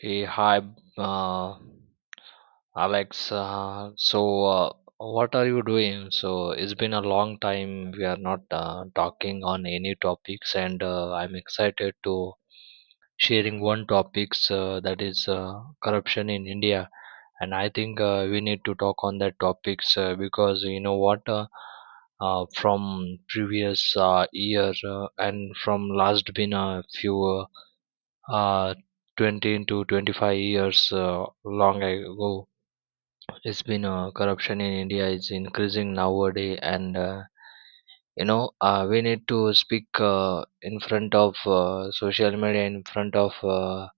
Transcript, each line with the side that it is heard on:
right: Hey, hi, uh, Alex. So, what are you doing? So, it's been a long time we are not talking on any topics, and I'm excited to sharing one topics that is corruption in India. And I think we need to talk on that topics because you know what, from previous year and from last been a few. Uh, 20 to 25 years long ago, it's been corruption in india is increasing nowadays, and you know, we need to speak in front of social media, in front of uh,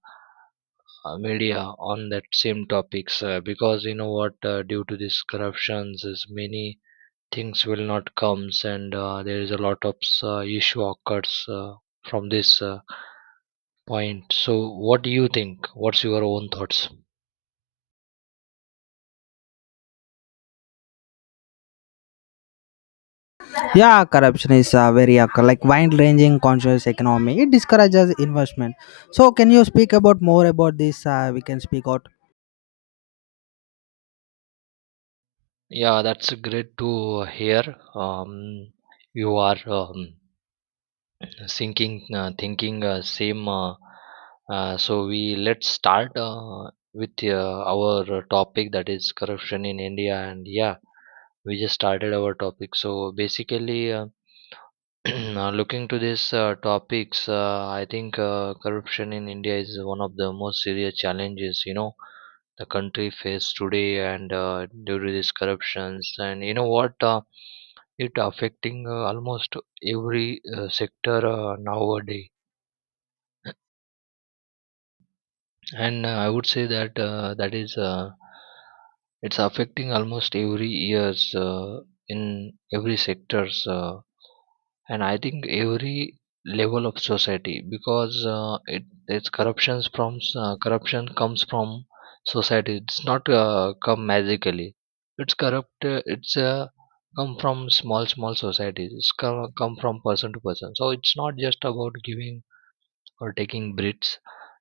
right: uh, media on that same topics, because you know what, due to these corruptions is many things will not comes, and there is a lot of issue occurs from this point. So what do you think? What's your own thoughts?
left: Yeah, corruption is like wide-ranging conscious economy. It discourages investment. So, can you speak about more about this? We can speak out.
right: Yeah, that's great to hear. Um, you are thinking same. So we let's start with our topic, that is corruption in India. And yeah, we just started our topic. So basically, now looking to these topics, I think corruption in India is one of the most serious challenges, you know, the country faces today, and due to these corruptions, and you know what, it affecting almost every sector nowadays. And I would say that that is it's affecting almost every years in every sectors. And I think every level of society, because it's corruptions from corruption comes from society, it's not come magically, it's corrupt it's come from small small societies, it's come from person to person, so it's not just about giving or taking bribes.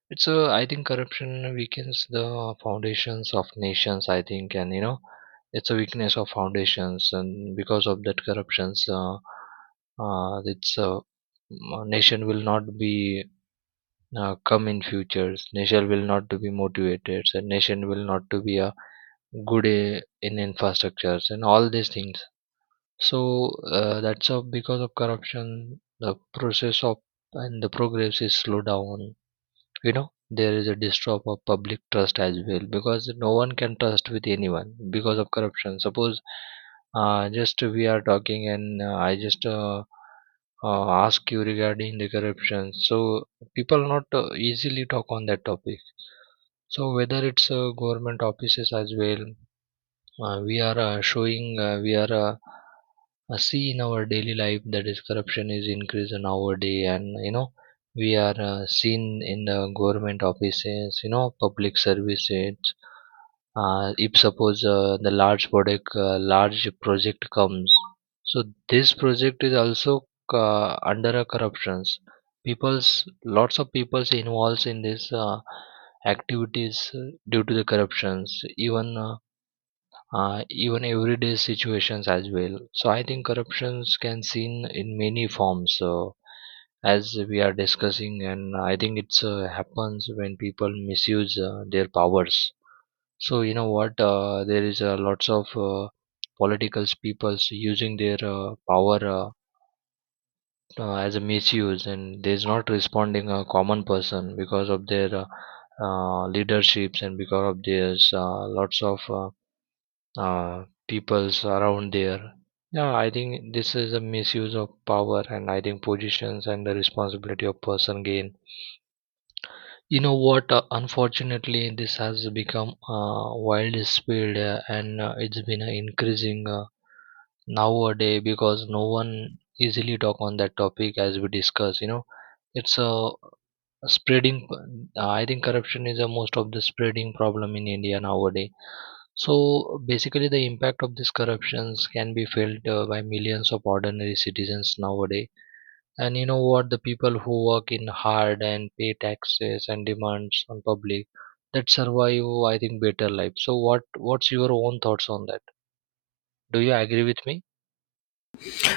right: It's a, I think corruption weakens the foundations of nations, I think, and you know, it's a weakness of foundations. And because of that corruptions, it's a nation will not be come in futures. Nation will not to be motivated, and nation will not to be a good in infrastructures and all these things. So that's a, because of corruption, the process of and the progress is slow down. You know, there is a distrust of public trust as well, because no one can trust with anyone because of corruption. Suppose just we are talking and I just ask you regarding the corruption. So people not easily talk on that topic, so whether it's government offices as well, we are showing, we are see in our daily life that is corruption is increasing nowadays. And you know, we are seen in the government offices, you know, public services. If suppose the large project comes. So this project is also under a corruptions. People's, lots of people's involves in this activities due to the corruptions, even even everyday situations as well. So I think corruptions can seen in many forms. So as we are discussing, and I think it's happens when people misuse their powers. So you know what? There is lots of political peoples using their power as a misuse, and there's not responding a common person because of their leaderships, and because of their lots of peoples around there. Yeah, I think this is a misuse of power, and I think positions and the responsibility of person gain. You know what? Unfortunately, this has become a wild speed, and it's been increasing nowadays, because no one easily talk on that topic as we discuss. You know, it's a spreading. I think corruption is a most of the spreading problem in India nowadays. So basically, the impact of these corruptions can be felt by millions of ordinary citizens nowadays. And you know what? The people who work in hard and pay taxes and demands on public that survive, I think, better life. So what? What's your own thoughts on that? Do you agree with me?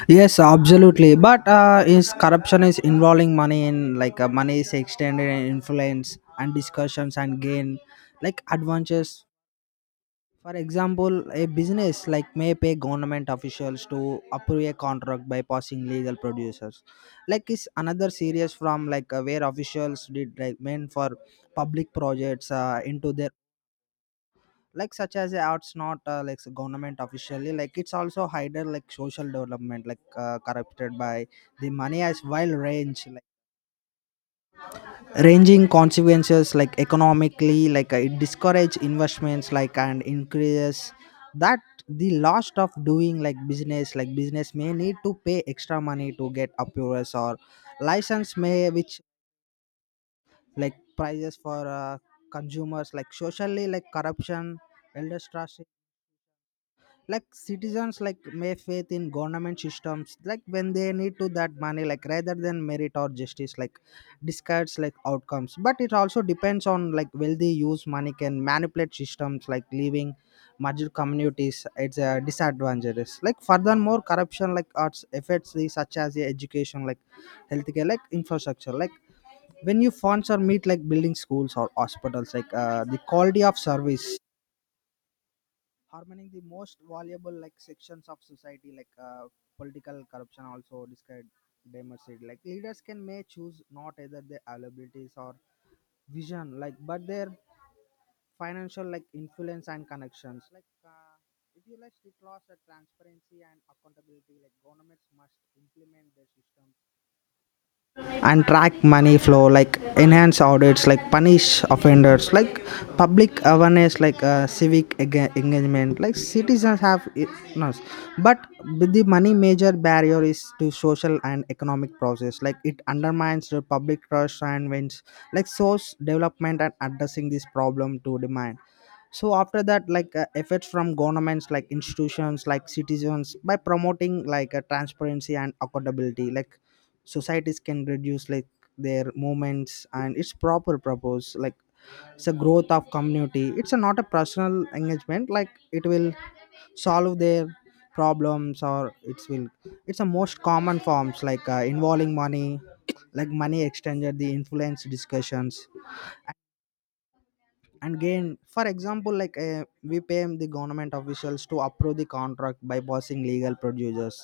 left: Yes, absolutely. But is corruption is involving money in money is extended and influence and discussions and gain like advances. For example, a business like may pay government officials to approve a contract by passing legal producers. Like is another series from where officials did like men for public projects into their like such as arts not like so government officially like it's also hidden like social development corrupted by the money as wild range ranging consequences like economically it discourage investments like and increases that the lost of doing like business may need to pay extra money to get approvals or license may which like prices for consumers like socially like corruption elder trust like citizens like may faith in government systems like when they need to that money like rather than merit or justice like discards like outcomes, but it also depends on like wealthy use money can manipulate systems like leaving marginal communities it's a disadvantages like furthermore corruption like arts affects the such as the education like healthcare like infrastructure like when you funds or meet like building schools or hospitals the quality of service harming the most valuable like sections of society political corruption also described democracy like leaders can may choose not either their abilities or vision like but their financial like influence and connections if you like it loss at transparency and accountability like governments must implement their system and track money flow like enhance audits like punish offenders like public awareness civic engagement like citizens have it no, but the money major barrier is to social and economic process like it undermines the public trust and wins like source development and addressing this problem to demand. So after that efforts from governments like institutions like citizens by promoting like a transparency and accountability like societies can reduce like their movements and its proper purpose like it's a growth of community it's a not a personal engagement like it will solve their problems or it's will it's a most common forms involving money like money exchanger the influence discussions and gain. For example, we pay the government officials to approve the contract by passing legal producers.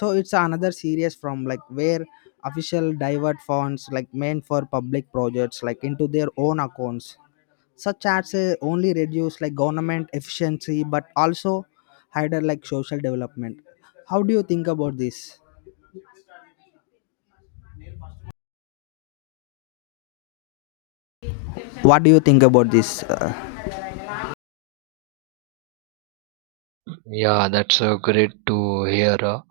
left: So it's another series from like where official divert funds like meant for public projects like into their own accounts such ads only reduce like government efficiency but also hinder like social development. How do you think about this? What do you think about this?
right: Yeah, that's great to hear. uh,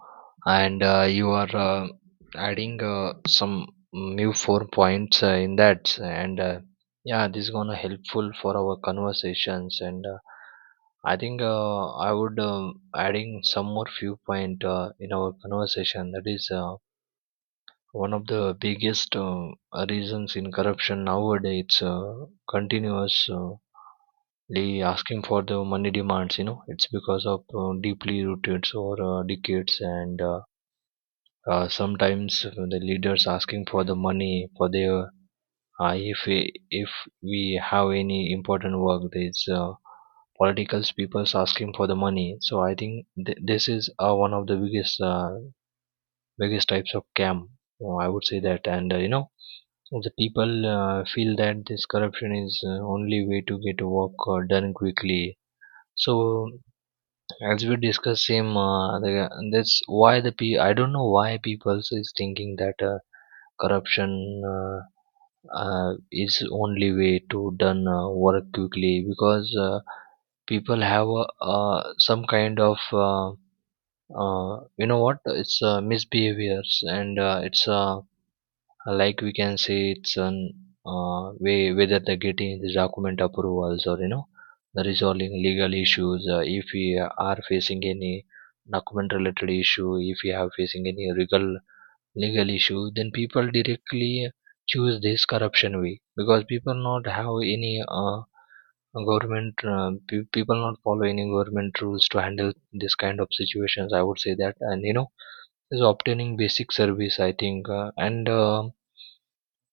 right: and you are adding some new four points in that. And yeah, this is gonna helpful for our conversations. And I think I would adding some more few point in our conversation. That is one of the biggest reasons in corruption nowadays. It's continuous. The asking for the money demands, you know, it's because of deeply rooted or decades, and sometimes the leaders asking for the money for their if we have any important work. These political people's asking for the money, so I think this is one of the biggest types of scam, I would say that. And you know, the people feel that this corruption is only way to get work done quickly. So as we discuss same, that's why I don't know why people is thinking that corruption uh, is only way to done work quickly, because people have some kind of you know what, it's misbehaviors, and it's like we can say it's an way, whether they're getting the document approvals, or you know, the resolving legal issues. If we are facing any document related issue, if we are facing any legal issue, then people directly choose this corruption way, because people not have any government people not follow any government rules to handle this kind of situations, I would say that. And you know, is obtaining basic service, I think. And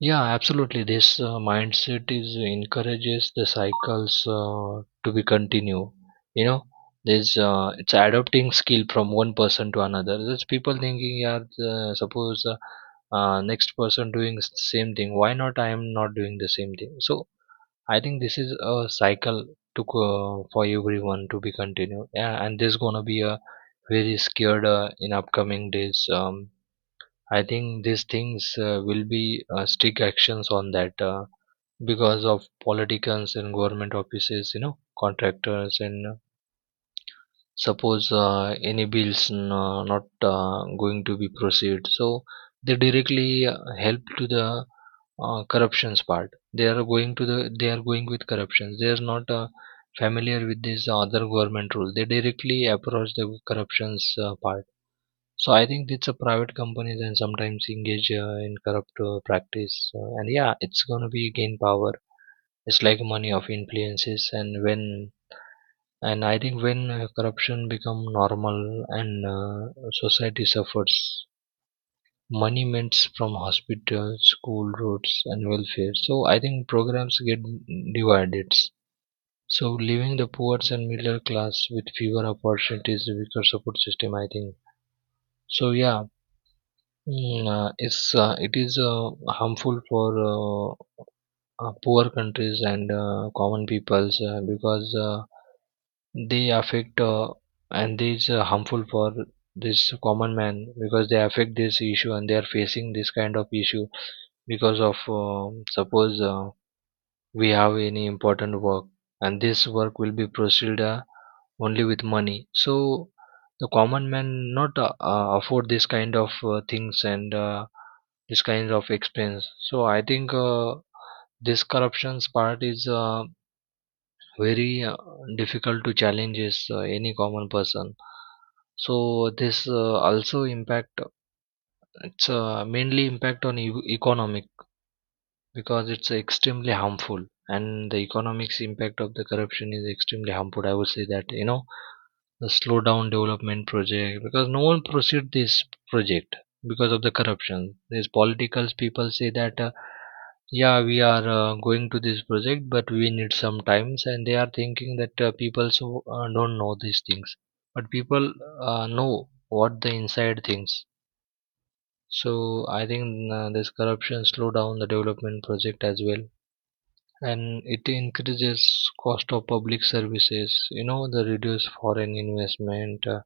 right: yeah, absolutely. This mindset is encourages the cycles to be continue. You know, there's it's adopting skill from one person to another. There's people thinking, yeah, the, suppose next person doing same thing. Why not? I am not doing the same thing. So I think this is a cycle to go for everyone to be continued. Yeah, and there's gonna be a very scared in upcoming days. I think these things will be strict actions on that, because of politicians and government offices, you know, contractors and suppose any bills not going to be proceed. So they directly help to the corruptions part. They are going with corruptions. They are not familiar with this other government rule. They directly approach the corruptions part. So I think it's a private companies and sometimes engage in corrupt practice, and yeah, it's gonna be gain power. It's like money of influences, and I think when corruption become normal and society suffers, money mints from hospitals, school, roads, and welfare. So I think programs get divided. So leaving the poor and middle class with fewer opportunities, weaker support system. I think so. Yeah, it is harmful for poor countries and common peoples because they affect, and this harmful for this common man, because they affect this issue and they are facing this kind of issue because of suppose we have any important work, and this work will be proceeded only with money. So the common man not afford this kind of things, and this kind of expense. So I think this corruptions part is very difficult to challenge is, any common person. So this also impact, it's mainly impact on economic, because it's extremely harmful, and the economics impact of the corruption is extremely harmful, I would say that. You know, the slow down development project, because no one proceed this project because of the corruption. These political people say that, yeah we are going to this project, but we need some times. And they are thinking that people so don't know these things, but people know what the inside things. So I think this corruption slow down the development project as well, and it increases cost of public services. You know, the reduce foreign investment,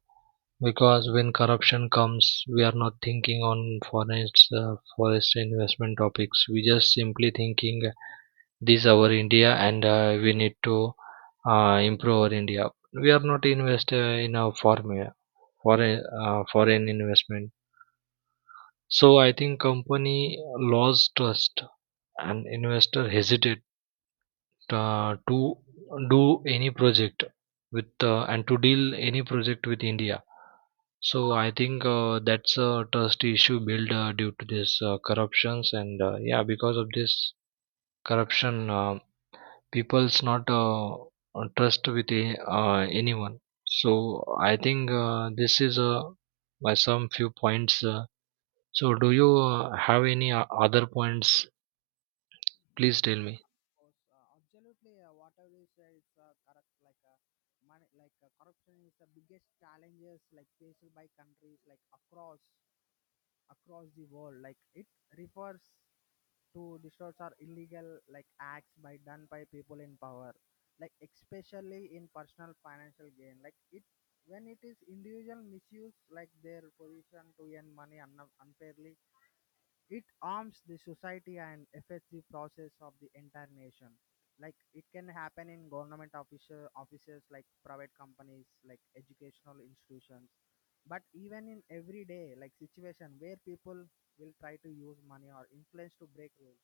right: because when corruption comes, we are not thinking on foreign forest investment topics. We just simply thinking this our india, and we need to improve our india. We are not invest in our foreign investment. So I think company lost trust, and investor hesitate to do any project with and to deal any project with India. So I think that's a trust issue built due to this corruptions and yeah, because of this corruption, people's not trust with anyone. So I think this is my some few points. So do you have any other points? Please tell me.
left: Absolutely, whatever you say it's correct money corruption is the biggest challenges like faced by countries like across across the world. Like it refers to distorts are illegal like acts by done by people in power, like especially in personal financial gain. Like it when it is individual misuse like their position to earn money unfairly it arms the society and affects the process of the entire nation. Like it can happen in government official offices, like private companies, like educational institutions, but even in everyday like situation where people will try to use money or influence to break rules.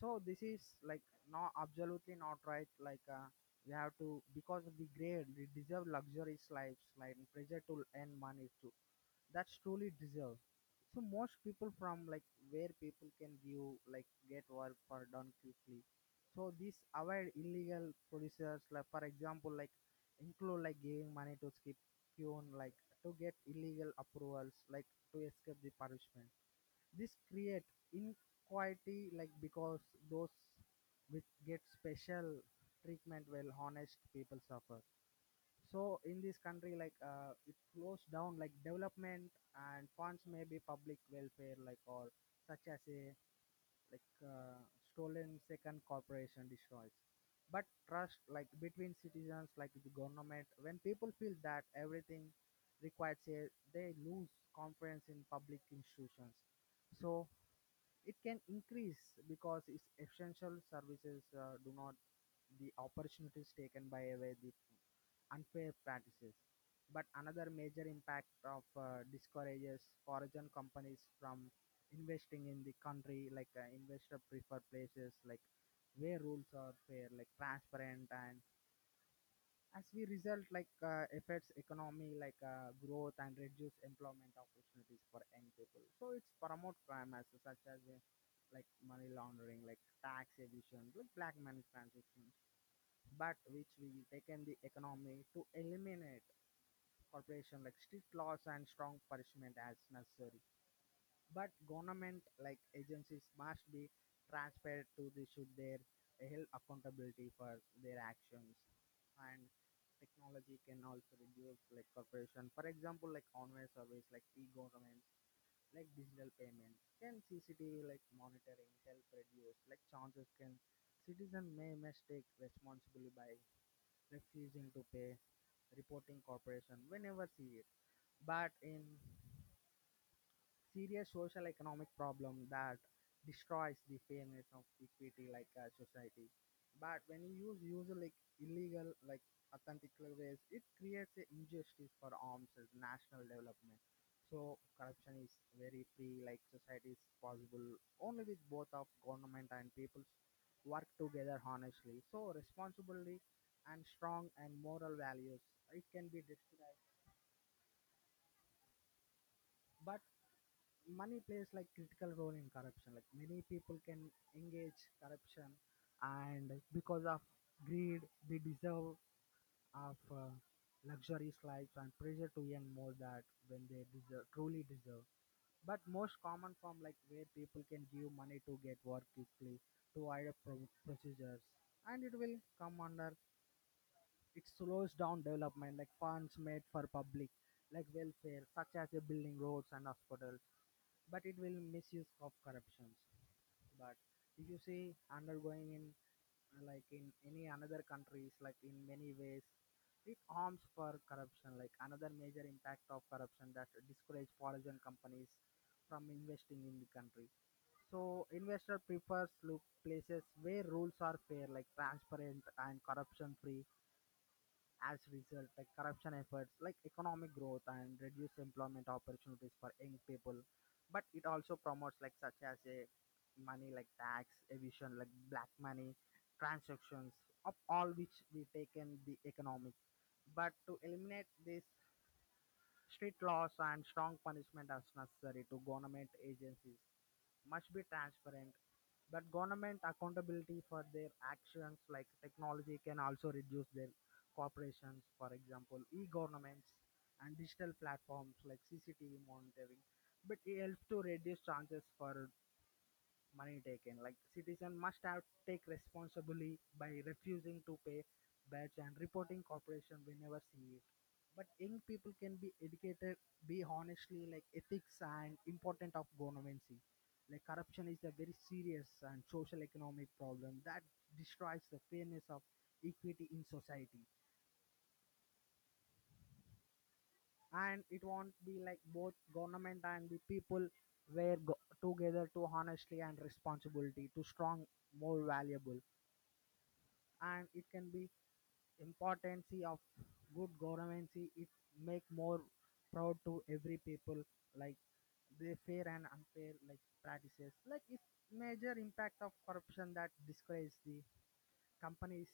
left: So this is like not absolutely not right. We have to because we grade we deserve luxurious lives, like pressure to earn money too that's truly deserved. So most people from like where people can view like get work for done quickly. So these avoid illegal producers like for example like include like giving money to skip tune like to get illegal approvals like to escape the punishment. This create inequality like because those which get special treatment while honest people suffer. So in this country, it slows down like development and funds may be public welfare, like or such as a like uh, stolen second corporation destroys. But trust like between citizens, like the government, when people feel that everything requires a, they lose confidence in public institutions. So it can increase because its essential services do not the opportunities taken by away the unfair practices. But another major impact of discourages foreign companies from investing in the country, investor prefer places like where rules are fair, like transparent and as we result affects economy growth and reduce employment opportunities for young people, so it's promote crime as such as like money laundering like tax evasion like black money transactions but which we taken the economy to eliminate corporation like strict laws and strong punishment as necessary but government like agencies must be transparent to the should their held accountability for their actions and technology can also reduce like corporation, for example like online service like e-government like digital payment can CCTV like monitoring help reduce like chances can citizen may mistake responsibility by refusing to pay reporting corporation whenever see it but in serious social economic problem that destroys the fairness of equity society but when you use user like illegal like authentic ways it creates a injustice for arms as national development. So corruption is very free like society is possible only with both of government and peoples work together honestly so responsibility and strong and moral values it can be destroyed, but money plays like critical role in corruption like many people can engage corruption and because of greed they deserve of luxurious lives and pressure to earn more that when they deserve truly deserve, but most common form like where people can give money to get work quickly to avoid procedures and it will come under it slows down development like funds made for public like welfare such as a building roads and hospitals but it will misuse of corruptions. But if you see undergoing in like in any another countries like in many ways it harms for corruption like another major impact of corruption that discourage foreign companies from investing in the country. So investor prefers look places where rules are fair like transparent and corruption free. As a result, like corruption efforts, like economic growth and reduced employment opportunities for young people. But it also promotes like such as a money like tax evasion, like black money, transactions of all which we take in the economic. But to eliminate this, strict laws and strong punishment as necessary to government agencies must be transparent but government accountability for their actions, like technology, can also reduce their corporations. For example, e-governments and digital platforms like CCTV monitoring. But it helps to reduce chances for money taken. Like citizen must have take responsibly by refusing to pay badge and reporting corporation whenever see it. But young people can be educated, be honestly like ethics and important of governance. Like corruption is a very serious and social economic problem that destroys the fairness of equity in society. And it won't be like both government and the people were go- together to honestly and responsibility to strong more valuable and it can be importance of good governance it make more proud to every people like the fair and unfair like practices like it's major impact of corruption that discourages the companies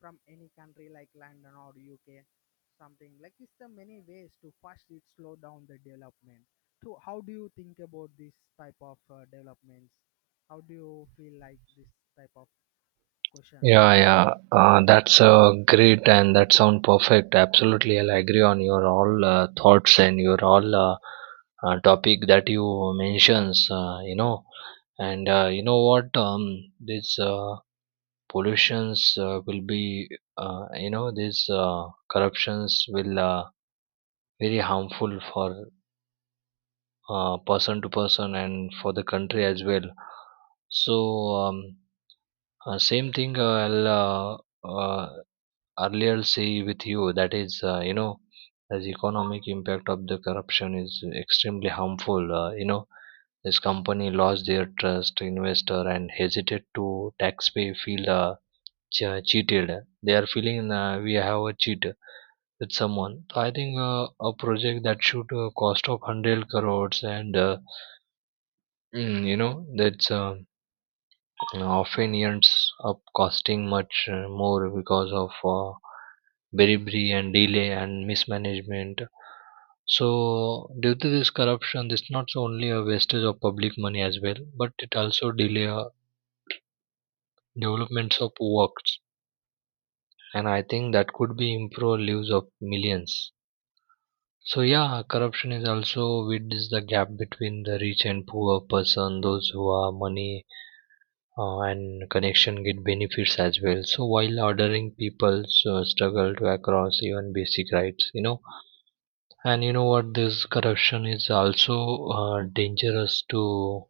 left: from any country like London or UK something like it's the many ways to first it slow down the development. So how do you think about this type of developments? How do you feel like this type of questions?
right: Yeah, yeah, that's great and that sound perfect. Absolutely, I'll agree on your all thoughts and your all topic that you mentions. You know, and you know what? This pollutions will be, you know, these corruptions will very harmful for person to person and for the country as well. So um, same thing. I'll earlier say with you that is you know as economic impact of the corruption is extremely harmful, you know, this company lost their trust investor and hesitate to taxpay feel cheated. They are feeling we have a cheat with someone. So I think a project that should cost of 100 crores and you know, that's often ends up costing much more because of bribery and delay and mismanagement. So, due to this corruption, this not so only a wastage of public money as well, but it also delay developments of works, and I think that could be improve lives of millions. So yeah, corruption is also widens the gap between the rich and poor person. Those who are money and connection get benefits as well, so while ordering people struggle to across even basic rights, you know. And you know what, this corruption is also dangerous to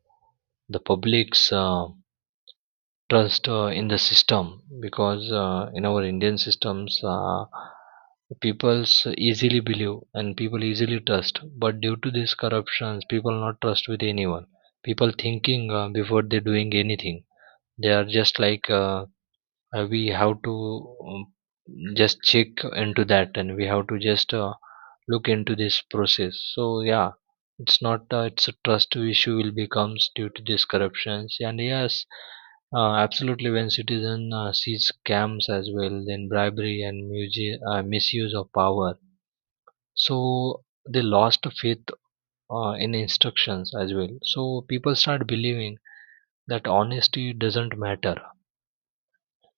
right: the public's trust in the system, because in our Indian systems people's easily believe and people easily trust, but due to these corruptions people not trust with anyone. People thinking before they doing anything, they are just like we have to um, just check into that, and we have to just look into this process. So yeah, it's not it's a trust issue will becomes due to these corruptions. And yes, absolutely, when citizen sees scams as well, then bribery and misuse of power, so they lost faith in instructions as well. So people start believing that honesty doesn't matter.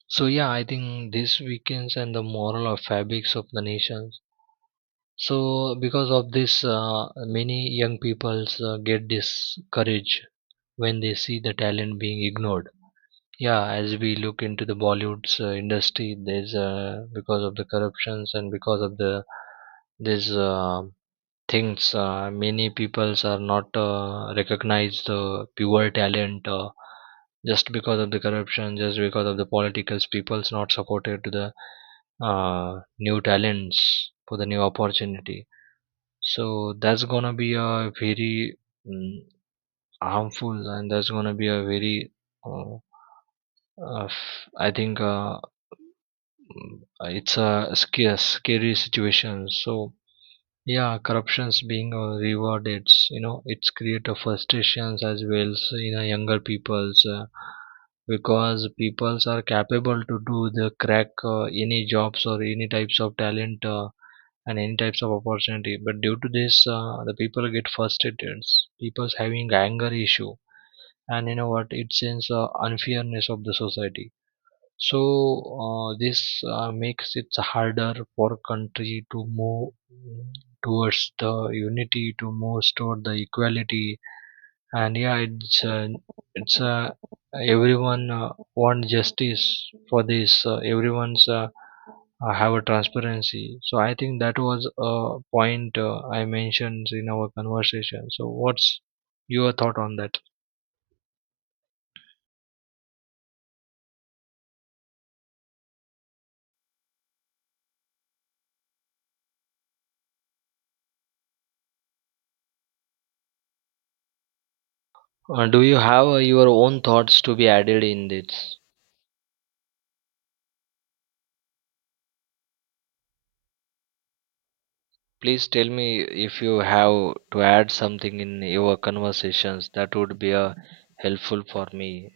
right: So yeah, I think this weakens and the moral or fabrics of the nations. So because of this, many young peoples get discouraged when they see the talent being ignored. Yeah, as we look into the Bollywood's industry, there's because of the corruptions and because of the this things, many peoples are not recognize the pure talent, just because of the corruption, just because of the politicals people's not supported to the new talents for the new opportunity. So that's gonna be a very mm, harmful, and that's gonna be a very uh, I think it's a scary, scary situation. So yeah, corruptions being rewarded, you know, it's create a frustrations as well as in a younger people's, because peoples are capable to do the crack any jobs or any types of talent and any types of opportunity. But due to this, the people get frustrated. People's having anger issue, and you know what? It sends unfairness of the society. So this makes it harder for country to move towards the unity, to move toward the equality. And yeah, it's everyone want justice for this. Everyone's have a transparency. So I think that was a point I mentioned in our conversation. So what's your thought on that? Do you have your own thoughts to be added in this? Please tell me if you have to add something in your conversations. That would be helpful for me.